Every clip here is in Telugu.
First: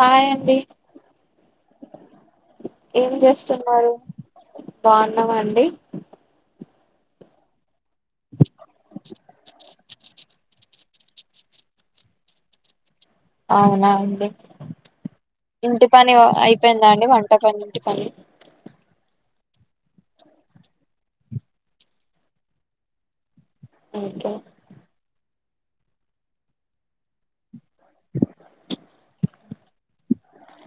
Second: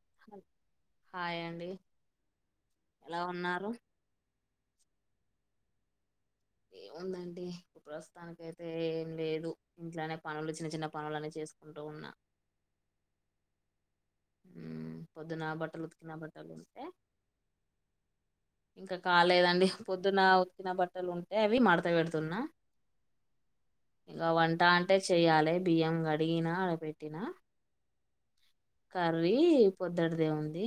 హాయ్ అండి హాయ్ అండి ఏం ఎలా ఉన్నారు చేస్తున్నారు బాగున్నావా అండి ఏముందండి ప్రస్తుతానికైతే ఏం లేదు ఇంట్లోనే పనులు చిన్న చిన్న పనులన్న చేసుకుంటూ ఉన్నా అవునా మ్మ్ పొద్దున బట్టలు ఇంటి పని ఉతికిన బట్టలు ఉంటే అయిపోయిందా అండి వంట పని ఇంటి పని ఇంకా కాలేదండి పొద్దున ఉత్కిన బట్టలు ఉంటే అవి మడత పెడుతున్నా ఇంకా ఓకే వంట అంటే చెయ్యాలే బియ్యం గడిగినా అడ పెట్టినా కర్రీ పొద్దుటిదే ఉంది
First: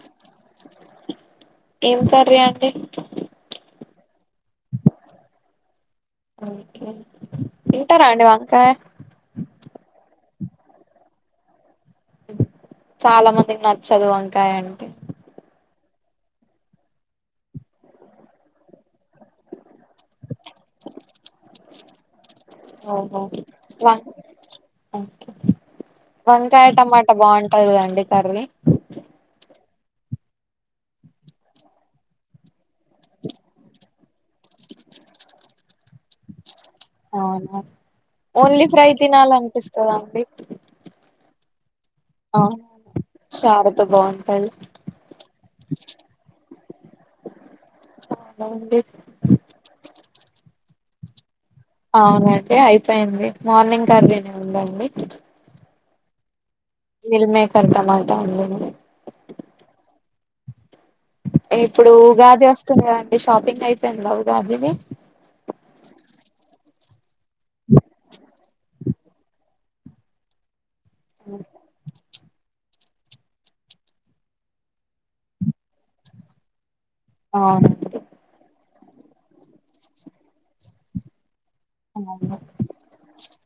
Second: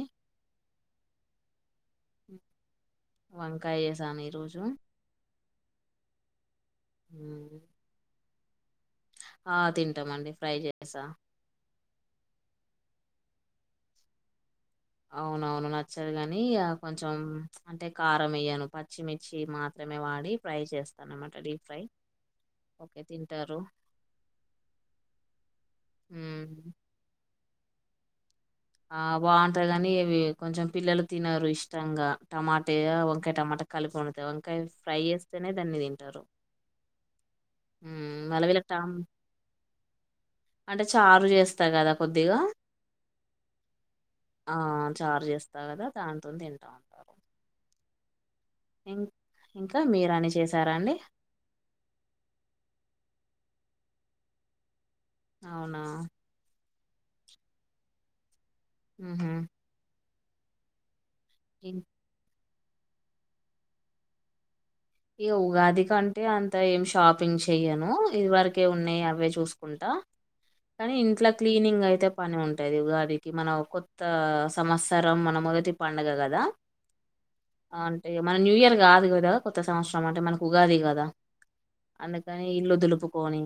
ఏం కర్రీ అండి జానే రోజు తింటరా అండి వం కాయ ఆ తింటామండి ఫ్రై చేసా చాలా మందికి నచ్చదు వంకాయ అంట అవునవును నచ్చదు కాని కొంచెం అంటే కారం ఏయ్యాను పచ్చిమిర్చి మా మాత్రమే వాడి ఫ్రై చేస్తాన్నమాట డీప్ ఫ్రై ఓకే ఓహో తింటారు వం ఉమ్ వంకాయ టమాటా బాగుంటది కదండి కర్రీ ఆ బాగుంటది కాని ఇవి కొంచెం పిల్లలు తినరు ఇష్టంగా టమా ఏ వంకాయ టమాటా కలిపి వండితే వంకాయ ఫ్రై చేస్తేనే దాన్ని తిం అవునా హ్మ్. మళ్ళ ఓన్లీ వీళ్ళకి ఫ్రై టం తీనాల అని పిస్ కదా అండి అంటే చారు చేస్తా కదా కొద్దిగా అవును చారుతో బాగుంటది ఆ చారు చేస్తా కదా దాంతోని తింటా ఉంటారు అవునండి ఇం ఇంకా మీరు అని చేస్ తారా అండి అవునండి అయిపోయింది మార్నింగ్ కర్రీనే ఉందండి అవునా మిల్ మేకర్ టమాట వండిన ఉమ్ హూ ఇప్పుడు ఉగాది వస్ తుంది కదా అండి షాపింగ్ అయిపోయిందా ఉగాది ది ఇగ ఉగాది కంటే అంత ఏం షాప్ పింగ్ చెయను ఇది వరకే ఉన్నాయి అవే చూసు కుంటా కానీ ఇంట్ల క్లీనింగ్ అయితే పని ఉంటాయి ఈ ఉగాదికి మన కొత్త సంవత్సరం మన మొదటి పండుగ కదా అవునండి అంటే మన న్యూ ఇయర్ కాదు గదా కొ కొత్త సంవత్సరం అంటే మనకు ఉగాది కదా అవును అందుకని ఇల్లు దులుపుకొని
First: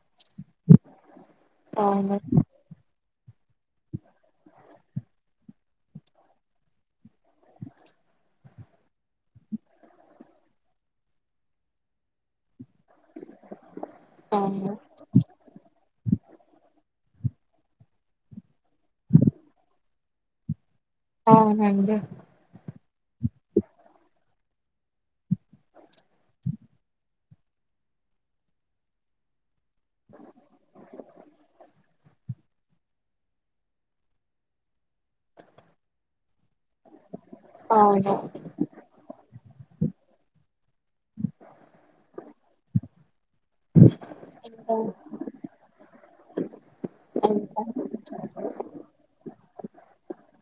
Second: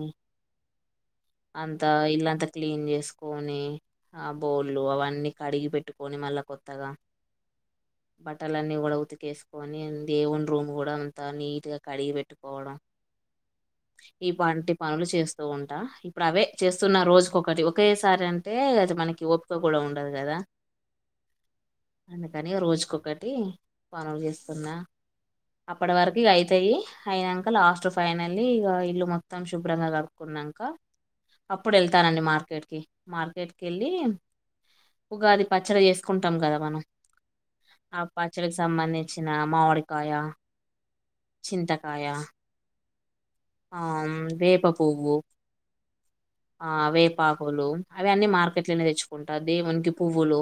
అంత అవును ఇల్లంతా క్లీన్ చేసుకు కోని ఆ బోలు అవన్నీ కడిగి పెట్టుకొని మళ్ల కొత్తగా బట్టలన్నీ కూడ ఉతికేసుకొని దేవుని రూమ్ కూడా అంత నీట్ గా కడిగి పెట్టుకోవడం ఈ అవును పంటి పనులు చేస్తూ ఉంటా ఇప్పుడు అవే చేస్తున్న రోజుకొక ఒకటి ఒకేసారి అంటే అది మనకి ఓపిక కూడా ఉండదు కదా అవునండి ఒకటి పనులు చేస్తున్నా అప్పడి వరకు ఇగ అయితాయి అయినంక లాస్ట్ ఫైనలీ ఇగ ఇల్లు మొత్తం శుభ్రంగా కడుక్కున్నాంక అప్పుడు వెళ్తానండి మార్కెట్ మార్కెట్ కెళ్ళి ఉగాది పచ్చడి చేసుకుంటాం కదా మనం ఆ అవును పచ్చడికి సంబంధించిన మామిడికి కాయ చింతకాయ ఆ వేప ఇంకా పువ్వు ఆ ఇంకా వేపాకులు అవి అన్నీ మార్కెట్ లోనే తెచ్చుకుంటా దేవునికి పువ్వులు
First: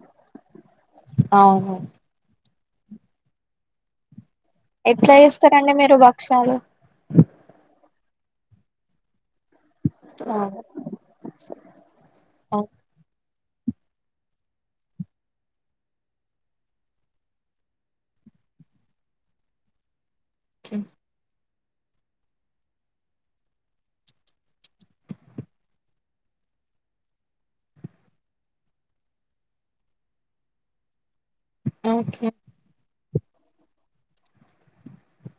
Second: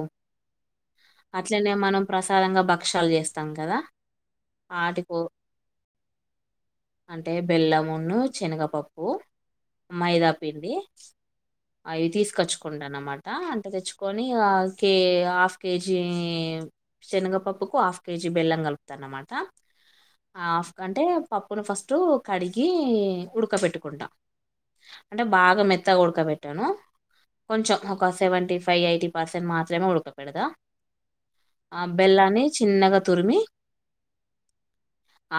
అట్లనే అవును మనం ప్రసాదంగా బ క్షాలు చేస్తాం కదా ఎట్ల ఆటికో చేస్తారండి మీరు భక్ష్యాలు మోన్ను చనగపప్పు మైదా అవును పిండి అయి ఓకే తీసుకొచ్చుకుండాను అన్నమాట అంట తెచ్చుకొని కే హాఫ్ కేజీ శనగపప్పుకు హాఫ్ కేజీ బెల్లం కలుపుతా అన్నమాట ఆఫ్ కంటే పప్ మొన్న ఫస్ట్ కడి గి ఉడకబెట్టుకుంటాం అంటె బాగ మెత్తగా ఉడకబెట్టాను కొంచెం ఒక సెవెంటీ ఫైవ్ ఎయిటీ పర్సెంట్ మాత్రమే ఉడక పెడదా అ ఓకే బెల్లాన్ని చిన్నగా తురిమి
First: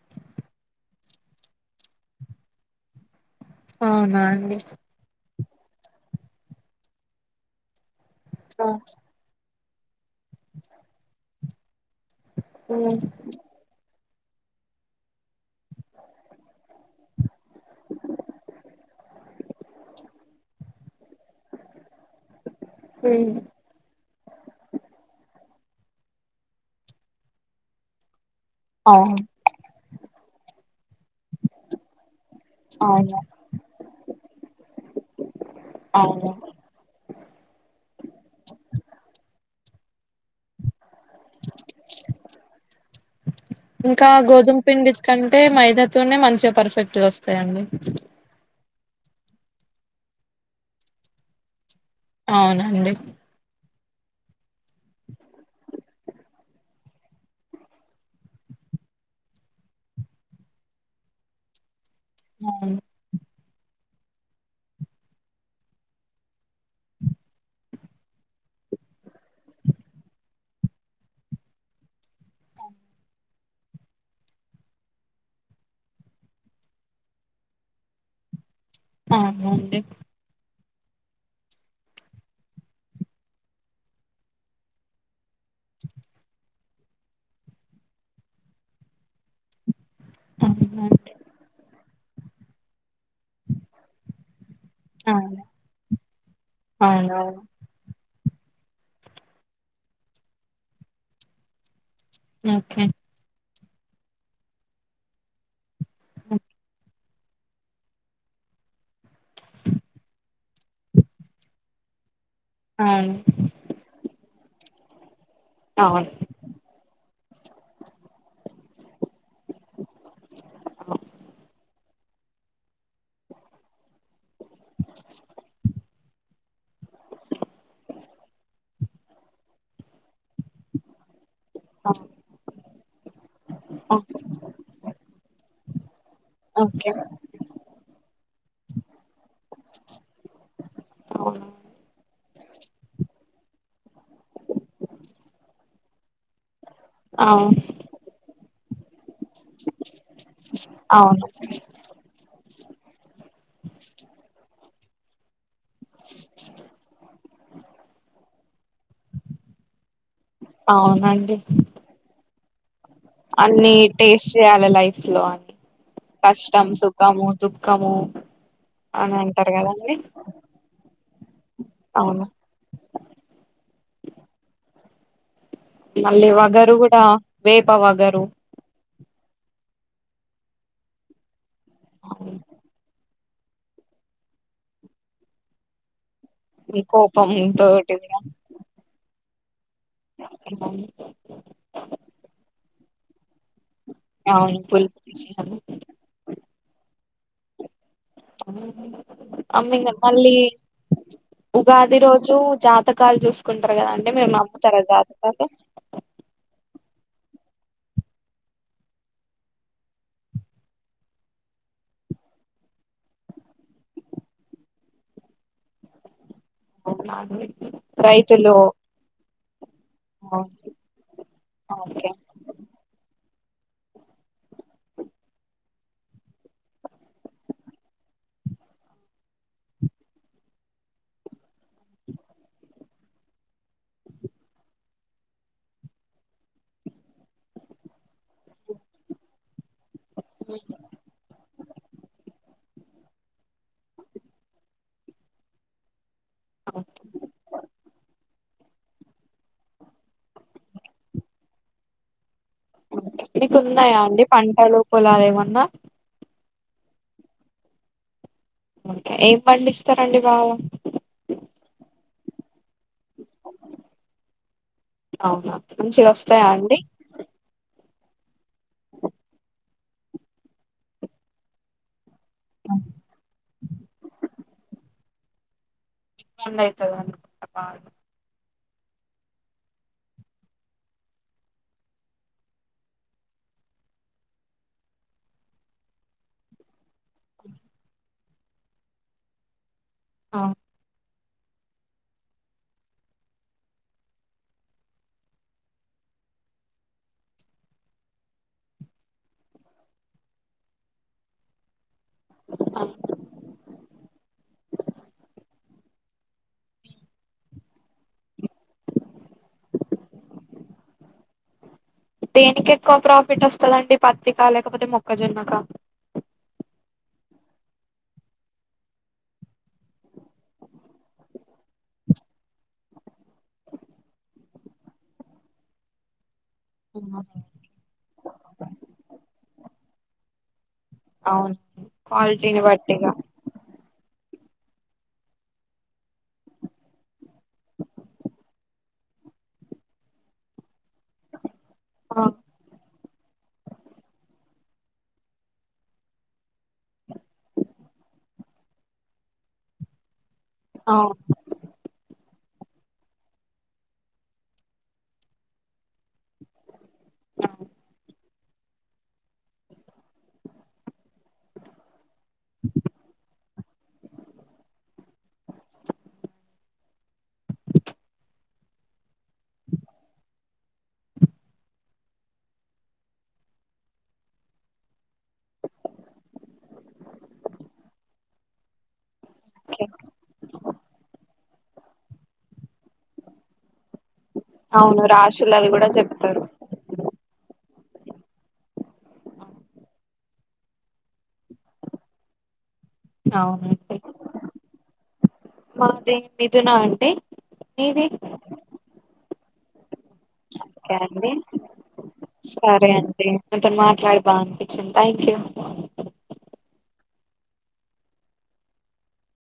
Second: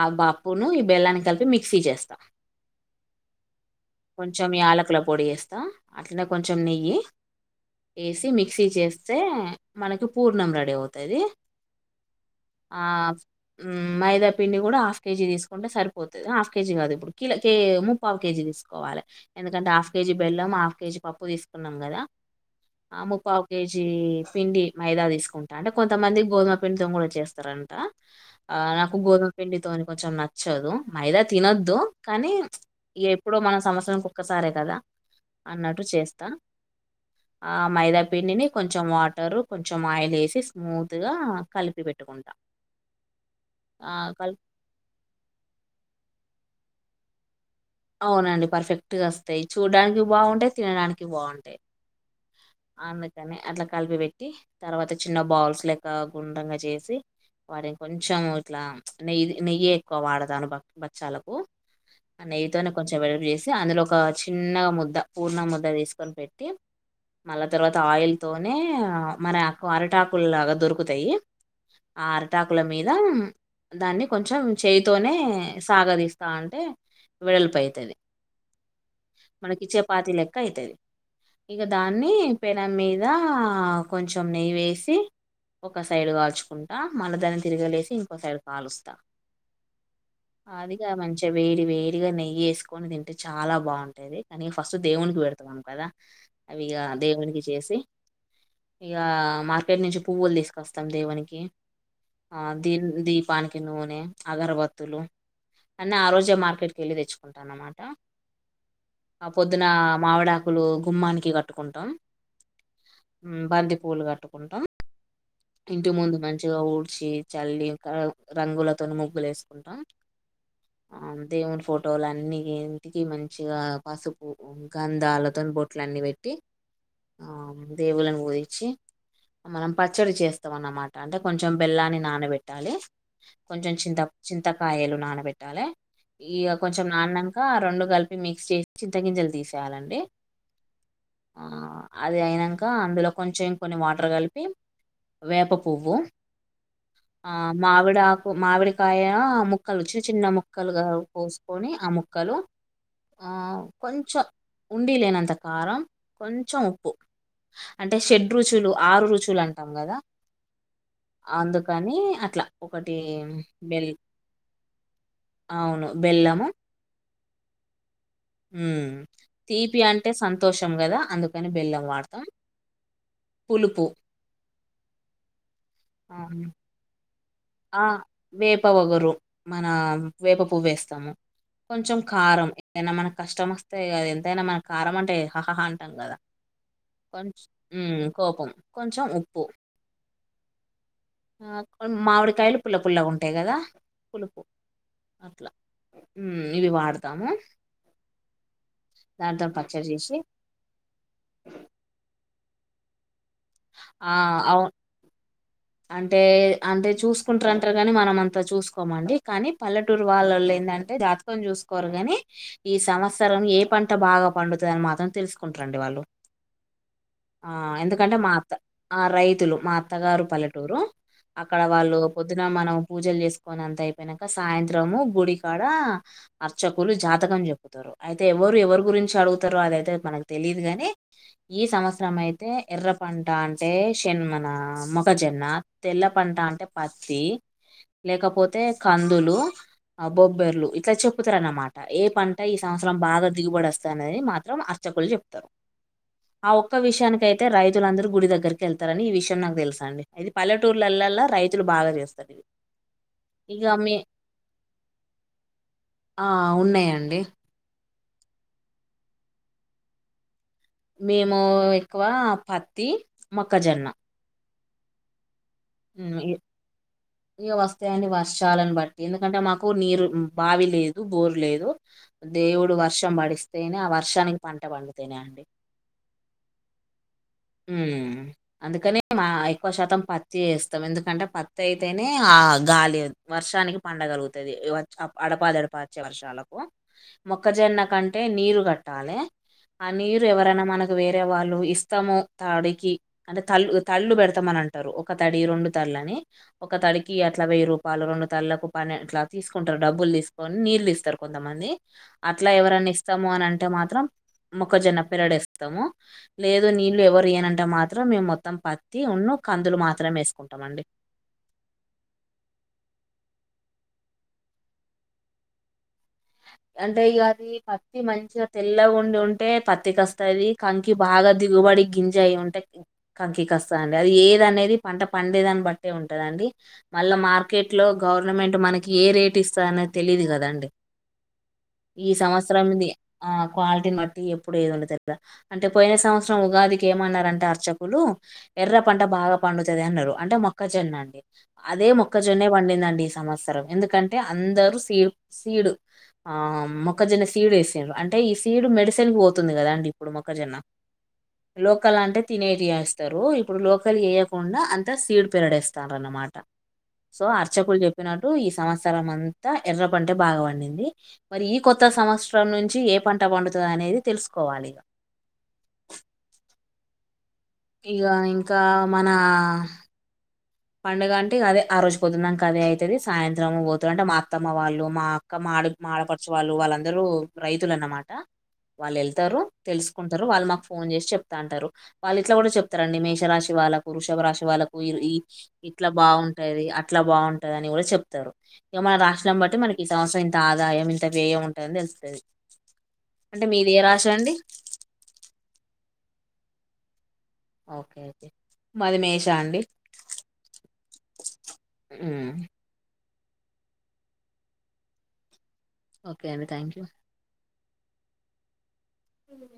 ఆ బాప్పును ఈ బెల్లాన్ని కలిపి మిక్సీ చేస్ స్త అవునా కొంచెం అండి ఈ యాలకుల పొడి వేస్ స్తా అట్నే కొంచెం నెయ్యి యేసి మిక్సీ ఆ చేస్తే మనకు పూర్ణం రెడీ అవుతది ఉమ్ ఆ మ్ మైద పిండి కూడా హఫ్ కేజీ తీసుకుంటే సరిపోతుంది హాఫ్ కేజీ కాదు కిలో కె ముప్పవ్ కేజీ తీసుకోవాలి ఎందుకంటే హాఫ్ కేజీ బెల్లం హాఫ్ కేజీ పప్పు తీసుకున్నాం కదా ఆ ఉమ్ ముప్పావ్ కేజీ పిండి మైదా తీసుకుంటా అంటె కొంతమంది గోధుమ పిండితో కూడా చేస్తారంట ఆ నాకు అవును గోధుమ పిండితోని కొంచెం నచ్చదు మైదా తినొద్దు కనీ అవును ఎప్పుడో మనం సంవత్సరాని ఒక్కసారే కదా అన్నట్టు అవును చేస్తామ్ ఆ మైదాపిండిని కొంచెం వాటరు కొంచెం ఆయిల్ వేసి స్మూత్ గా కలిపి పెట్టుకుంటా ఆ ఇంకా కల్ గోధుమ్ పిండి కంటే మైదాతో నె మంచిగా పరుస్ పెట్టుకొస్తయండి అవునండి పర్ఫెక్ట్ క్ట్ట గ వస్తయి చూడ్డానికి బాగుంటాయి తినడానికి బాగుంటాయి అవునండి అందుకని అట్ల కలిపి పెట్టి తర్వాత చిన్న బౌల్స్ లెక్క గుండ్రంగా చేసి వాటిని కొంచెం ఇట్ల నెయ్యి నెయ్యి ఎక్కువ వాడతాను బచ్చాలకు నెయితోనే అవును కొంచెం ఏడల్పు చేసు అందులో ఒక చిన్నగా ముద్ద పూర్ణ ముద్ద తీసుకొని పెట్టి మళ్ళా తర్వాత ఆయిల్తోనే మన అకువ అరటాకులలాగా దొరుకుతాయి ఆ అరటాకుల మీద దాన్ని కొంచెం చేయితోనే సాగదీస్తా ఉంటే వెడల్పు అవుతాయి మనకి అవునండి చపాతి లెక్క అయితది ఇగా దాన్ని పెనం మీదా కొంచెం నెయ్యి వేసి ఒక సైడ్ కాల్చుకుం టి మళ్ళ దాన్ని తిరిగలేసి ఇంకోసైడ్ కాలుస్తా అవును అదిగా మంచిగా వేడి వేడి కొద్దిగా నెయ్యి ఏసుకొని తింటే అంటే చాలా బాగుంటాది కానీ ఫస్ట్ దేవునికి అవును పెడతాంను కదా అవి గా అవునవును దేవునికి చేసి ఇగా మార్కెట్ నుంచి పువ్వులు తీసుకొస్తాం దేవునికి ఆ దీ ఓకే దీపానికి నూనె అగరబత్తులు అన్న ఆ రోజే మార్కెట్కి ఏళ్ళి తెచ్చు అన్నమాట ఆ పొద్దున మామిడాకులు గుమ్మాని కి కట్టుకుంటాం బంది పూలు గాట్టు కుంటాం అవును అవును ఇంటి అవును ముందు మంచిగా ఊడ్సి చల్లి రంగుల తోని ముగ్గులు వెస్తు ఉంటాం ఆ దేవుని ఫోటో ఫోటోలు అన్ని ఇంటికి మంచిగా పసుపు గంధాలతో బోట్లు అన్ని పెట్టి టి ఆ దేవులను ఊధించి మనం పచ్చడి చేస్తాం అనమాట అంటే కొంచెం బెల్లాన్ని నానబెట్టాలి కొంచెం చింత ఓ- చింతకాయలు నానబెట్టాలి ఇక కొంచెం ఓకే నాన్నాక రెండు కలిపి మిక్స్ చేసి చింతాగింజలు తీసేయాలండి ఆ అవును అది అయినాక అందులో కొంచం కొన్ని వాటర్ కలిపి వేప పోవ్వు ఆ అవును మామిడి ఆకు మామిడికాయ ఆ ముక్కలు చిన్న చిన్న ముక్కలుగా అవును పోసుకొని ఆ ముక్కలు ఉండీ లేనంత కారం. కొంచం ఉప్పు అంటే షెడ్ రుచులు ఆరు రుచులు అంటాం కదా. అవునండి అందుకని అట్లా ఒకటి అన్ని బెల్ టేస్ట్ చేయాల లైఫ్ లో అని. అవును బెల్లము కష్టం, సుఖము దుఃఖము ఉమ్ అని అంటారు తీపి కదండి అంటే సంతోషం కదా అందు అని బెల్లం వాడతాం. అవును పులుపు ఆ మళ్ళీ వగరు కూడా వేప ఆ వగరు వేప వగరు మన వేప పువ్వు వేస్తము. కొంచెం కారం ఏనా మన కష్టం వస్తయి కదా ఎంతైనా మనకి కారం అంటే హహ అంటాం కదా. కోపం కొంచ్ తోటి హ్ కూడా కోపం కొంచెం ఉ ప్పు. అవును ఆ కొని మావిడి పుల్ల పుల్ల పుల్లగా ఉంటయి కదా. పులుపు అవును, పులుపు అట్లా చేయాలి. హ్ ఇవి వాడ తాము. అ పచ్చడి ఇంగా చేసి మళ్ళీ ఉగాది రోజు జాతకాలు చూసు కుంటరు కదా అంట ఆ మీరు అవు నమ్ముతరా జాత ఓకే అంటే అంటే చూసుకుంటరంటరు కాని మనం అంతా చూసుకోమండి. కానీ పల్లెటూరు వాళ్ళలో ఏందంటే జాతకం చూసుకోరు కానీ ఈ సంవత్సరం ఏ పంట బాగా పండుతది అని మాత్రం తెలుసుకుంటరండి వాళ్ళు. అవునా అండి. ఆ ఎందుకంటే మా అత్త రైతులు ఆ రైతులు మా అత్తగారు పల్లెటూ రు అక్కడ వాళ్ళు ఓకే ఓకే పొద్దున మనం పూజలు చేసి కొని అంత అయిపోయినంక సాయంత్రము గుడికాడ అర్చకులు జాతకం చెప్పుతరు. అయితే ఎవరు ఎవరి గురించి అడుగుతరో అదైతే మనకు తెలిదుగాని. ఈ సంవత్సరం అయితే ఎర్ర పంట అంటే శెన్ మన మొక్కజొ న్న తెల్ల పంట అంటే పత్తి లేకపోతే కందులు ఆ బొబ్బెర్లు ఇట్లా చెప్పుతరు అన్నమాట ఏ పంట ఈ సంవత్సరం బాగా దిగుబడస్తది అనేది మాత్రం అర్చకులు చెప్తరు. ఆ ఒక్క విషయానికైతే రైతులందరూ గుడి దగ్గరికి కెళ్తారని ఈ విషయం నాకు తెలుసా అండి ఇది పల్లెటూర్లల్లలా రైతులు బాగా చేస్తారు ఇవి మీకు ఇక మీ ఉన్నాయా అండి పంటలు పొలాలు ఏమన్నా ఆ ఉన్నాయండి ఓకే ఏం పండిస్తారండి బాగా మేము ఎక్కువ ప తిని, మొక్కజొన్న అవునా మంచిగ వస్తాయా అండి తే అని వర్షాలని బట్టి ఎందుకంటే మాకు నీరు బావి లేదు బోరు లేదు దేవుడు వర్షం పడిస్తేనే ఆ వర్షానికి పంట పండు తేనే అండి చదునైతదం హ్మ్ అందుకని మా ఎక్కువ శాతం పత్తి వేస్తాం ఎందుకంటే పత్తి అయితేనే ఆ గాలి వర్షానికి పండగలుగుతది అడపాదడపా వచ్చే వర్షాలకు మొక్కజొన్న కంటే నీరు కట్టాలె ఆ నీరు ఆ, ఎవరన్నా మనకు వే టే వాళ్ళు ఇస్తము తాడికి అంటే తళ్ తళ్ళు పెడతామని అంటారు ఒక తడి రెండు తళ్ళని ఒక తడికి అట్లా వెయ్యి రూపాయలు రెండు తళ్ళకు పనె ఇట్లా తీసుకుంటారు డబ్బులు తీసుకొని నీళ్ళిస్తారు కొంతమంది అట్లా ఆ. ఎవరన్నిస్తము అని అంటే మాత్రం మొక్కజొన్న పిరడేస్తము లేదు నీళ్ళు ఎవ రియ్యనంటే మాత్రం మేం మొత్తం పత్తి ఉన్ను కందులు మాత్రమే ఏసుకుంటాం అండి దేనికి ఎక్కువ ప్రాఫిట్ వస్తదండి పత్తికా లేకపోతే మొక్కజొన్నకా అంటే ఇగ అది పత్తి మంచిగా తెల్ల ఉండి ఉంటే పత్తికస్తది కంకి బాగా దిగుబడి గింజ అయ్యింటే కంకస్తాంది అది ఏది అనేది పంట పండేదాన్ని బట్టే ఉంటదండి మళ్ళ ఆహా. మార్కెట్ లో గవర్నమెంట్ మనకి ఏ రేట్ ఇస్తా అనేది తెలిదు కదండి అవును ఈ క్వాలిటీని సంవత్సరంది బట్టిగా ఆ క్వాలిటీని బట్టి ఈ ఇప్పుడు ఏదని తెల్లా అంటే పోయిన సంవత్సరం ఉగాదికి ఏమన్నారంటే అర్చకులు ఎర్ర పంట బాగా పండుతది అన్నారు అంటే మొక్కజొన్నండి అదే ఆ, మొక్కజొన్నే పండిందండి సంవత్సరం ఎందుకంటే అందరూ సీడ్ సీడు ఆం మొక్కజొన్న సీడ్ వేసిండ్రు అంటే ఈ సీడు మెడిసిన్ కు పోతుంది కదండి ఇప్పుడు మొ క్కజొన్న అవును లోకల్ అంటే తినేటివేస్తారు ఇప్పుడు లోకల్ వేయకుండా అంతా సీడ్ పెరడేస్తారు అనమాట, సో అర్చకులు చెప్పినట్టు ఈ సంవత్సరం అంతా ఎర్ర పంటే బాగా పండిం ది మరి ఈ కొత్త సంవత్సర్ [unintelligible] నుంచి ఏ పంట పండుతుంది. [unintelligible] అనేది తెలుసుకోవాలి. ఇగా ఇంకా మన. పండుగ అంటే ఇగ అదే ఆ రోజు పొద్దున్నాందాక అదే అయితది, సాయంత్రం పోతున్నా అంటే మా అత్తమ్మ వాళ్ళు, మా అక్క, మాడి మాఆడపడుచు వాళ్ళు, వాళ్ళందరూ రైతులు అన్నమాట వాళ్ళు వె వెళ్త్. తారు ఓకే. తెలుసుకుంటారు వాళ్ళు మాక్. ఫోన్ చేసి చెప్తా అంటారు. వాళ్ళు ఇట్లా కూడా చెప్తారండి మేషరాశి వాళ్ళకు, వృషభ రాశి. వాళ్ళకు ఈర్ అవును, ఈ. రాశులవి ఇట్ల కూడా చెప్తారు బాగుంటాది అట్ల బాగుం టది అని కూడా చెప్తారు ఇగ మన రాసినం బట్టి మనకి ఈ సంవత్సరం ఇంత ఆదాయం ఇంత వ్యయం ఉంటదని తెలుస్తది. అవును. [unintelligible] మీధునా అంటే. Okay okay Madhunesh. చాండి. ఓకే అండి. మీతోనీ మాట్లాడి బా అనిపించింది థ్యాంక్ యూ. ఓకే అండి థాంక్యూ. ఉమ్.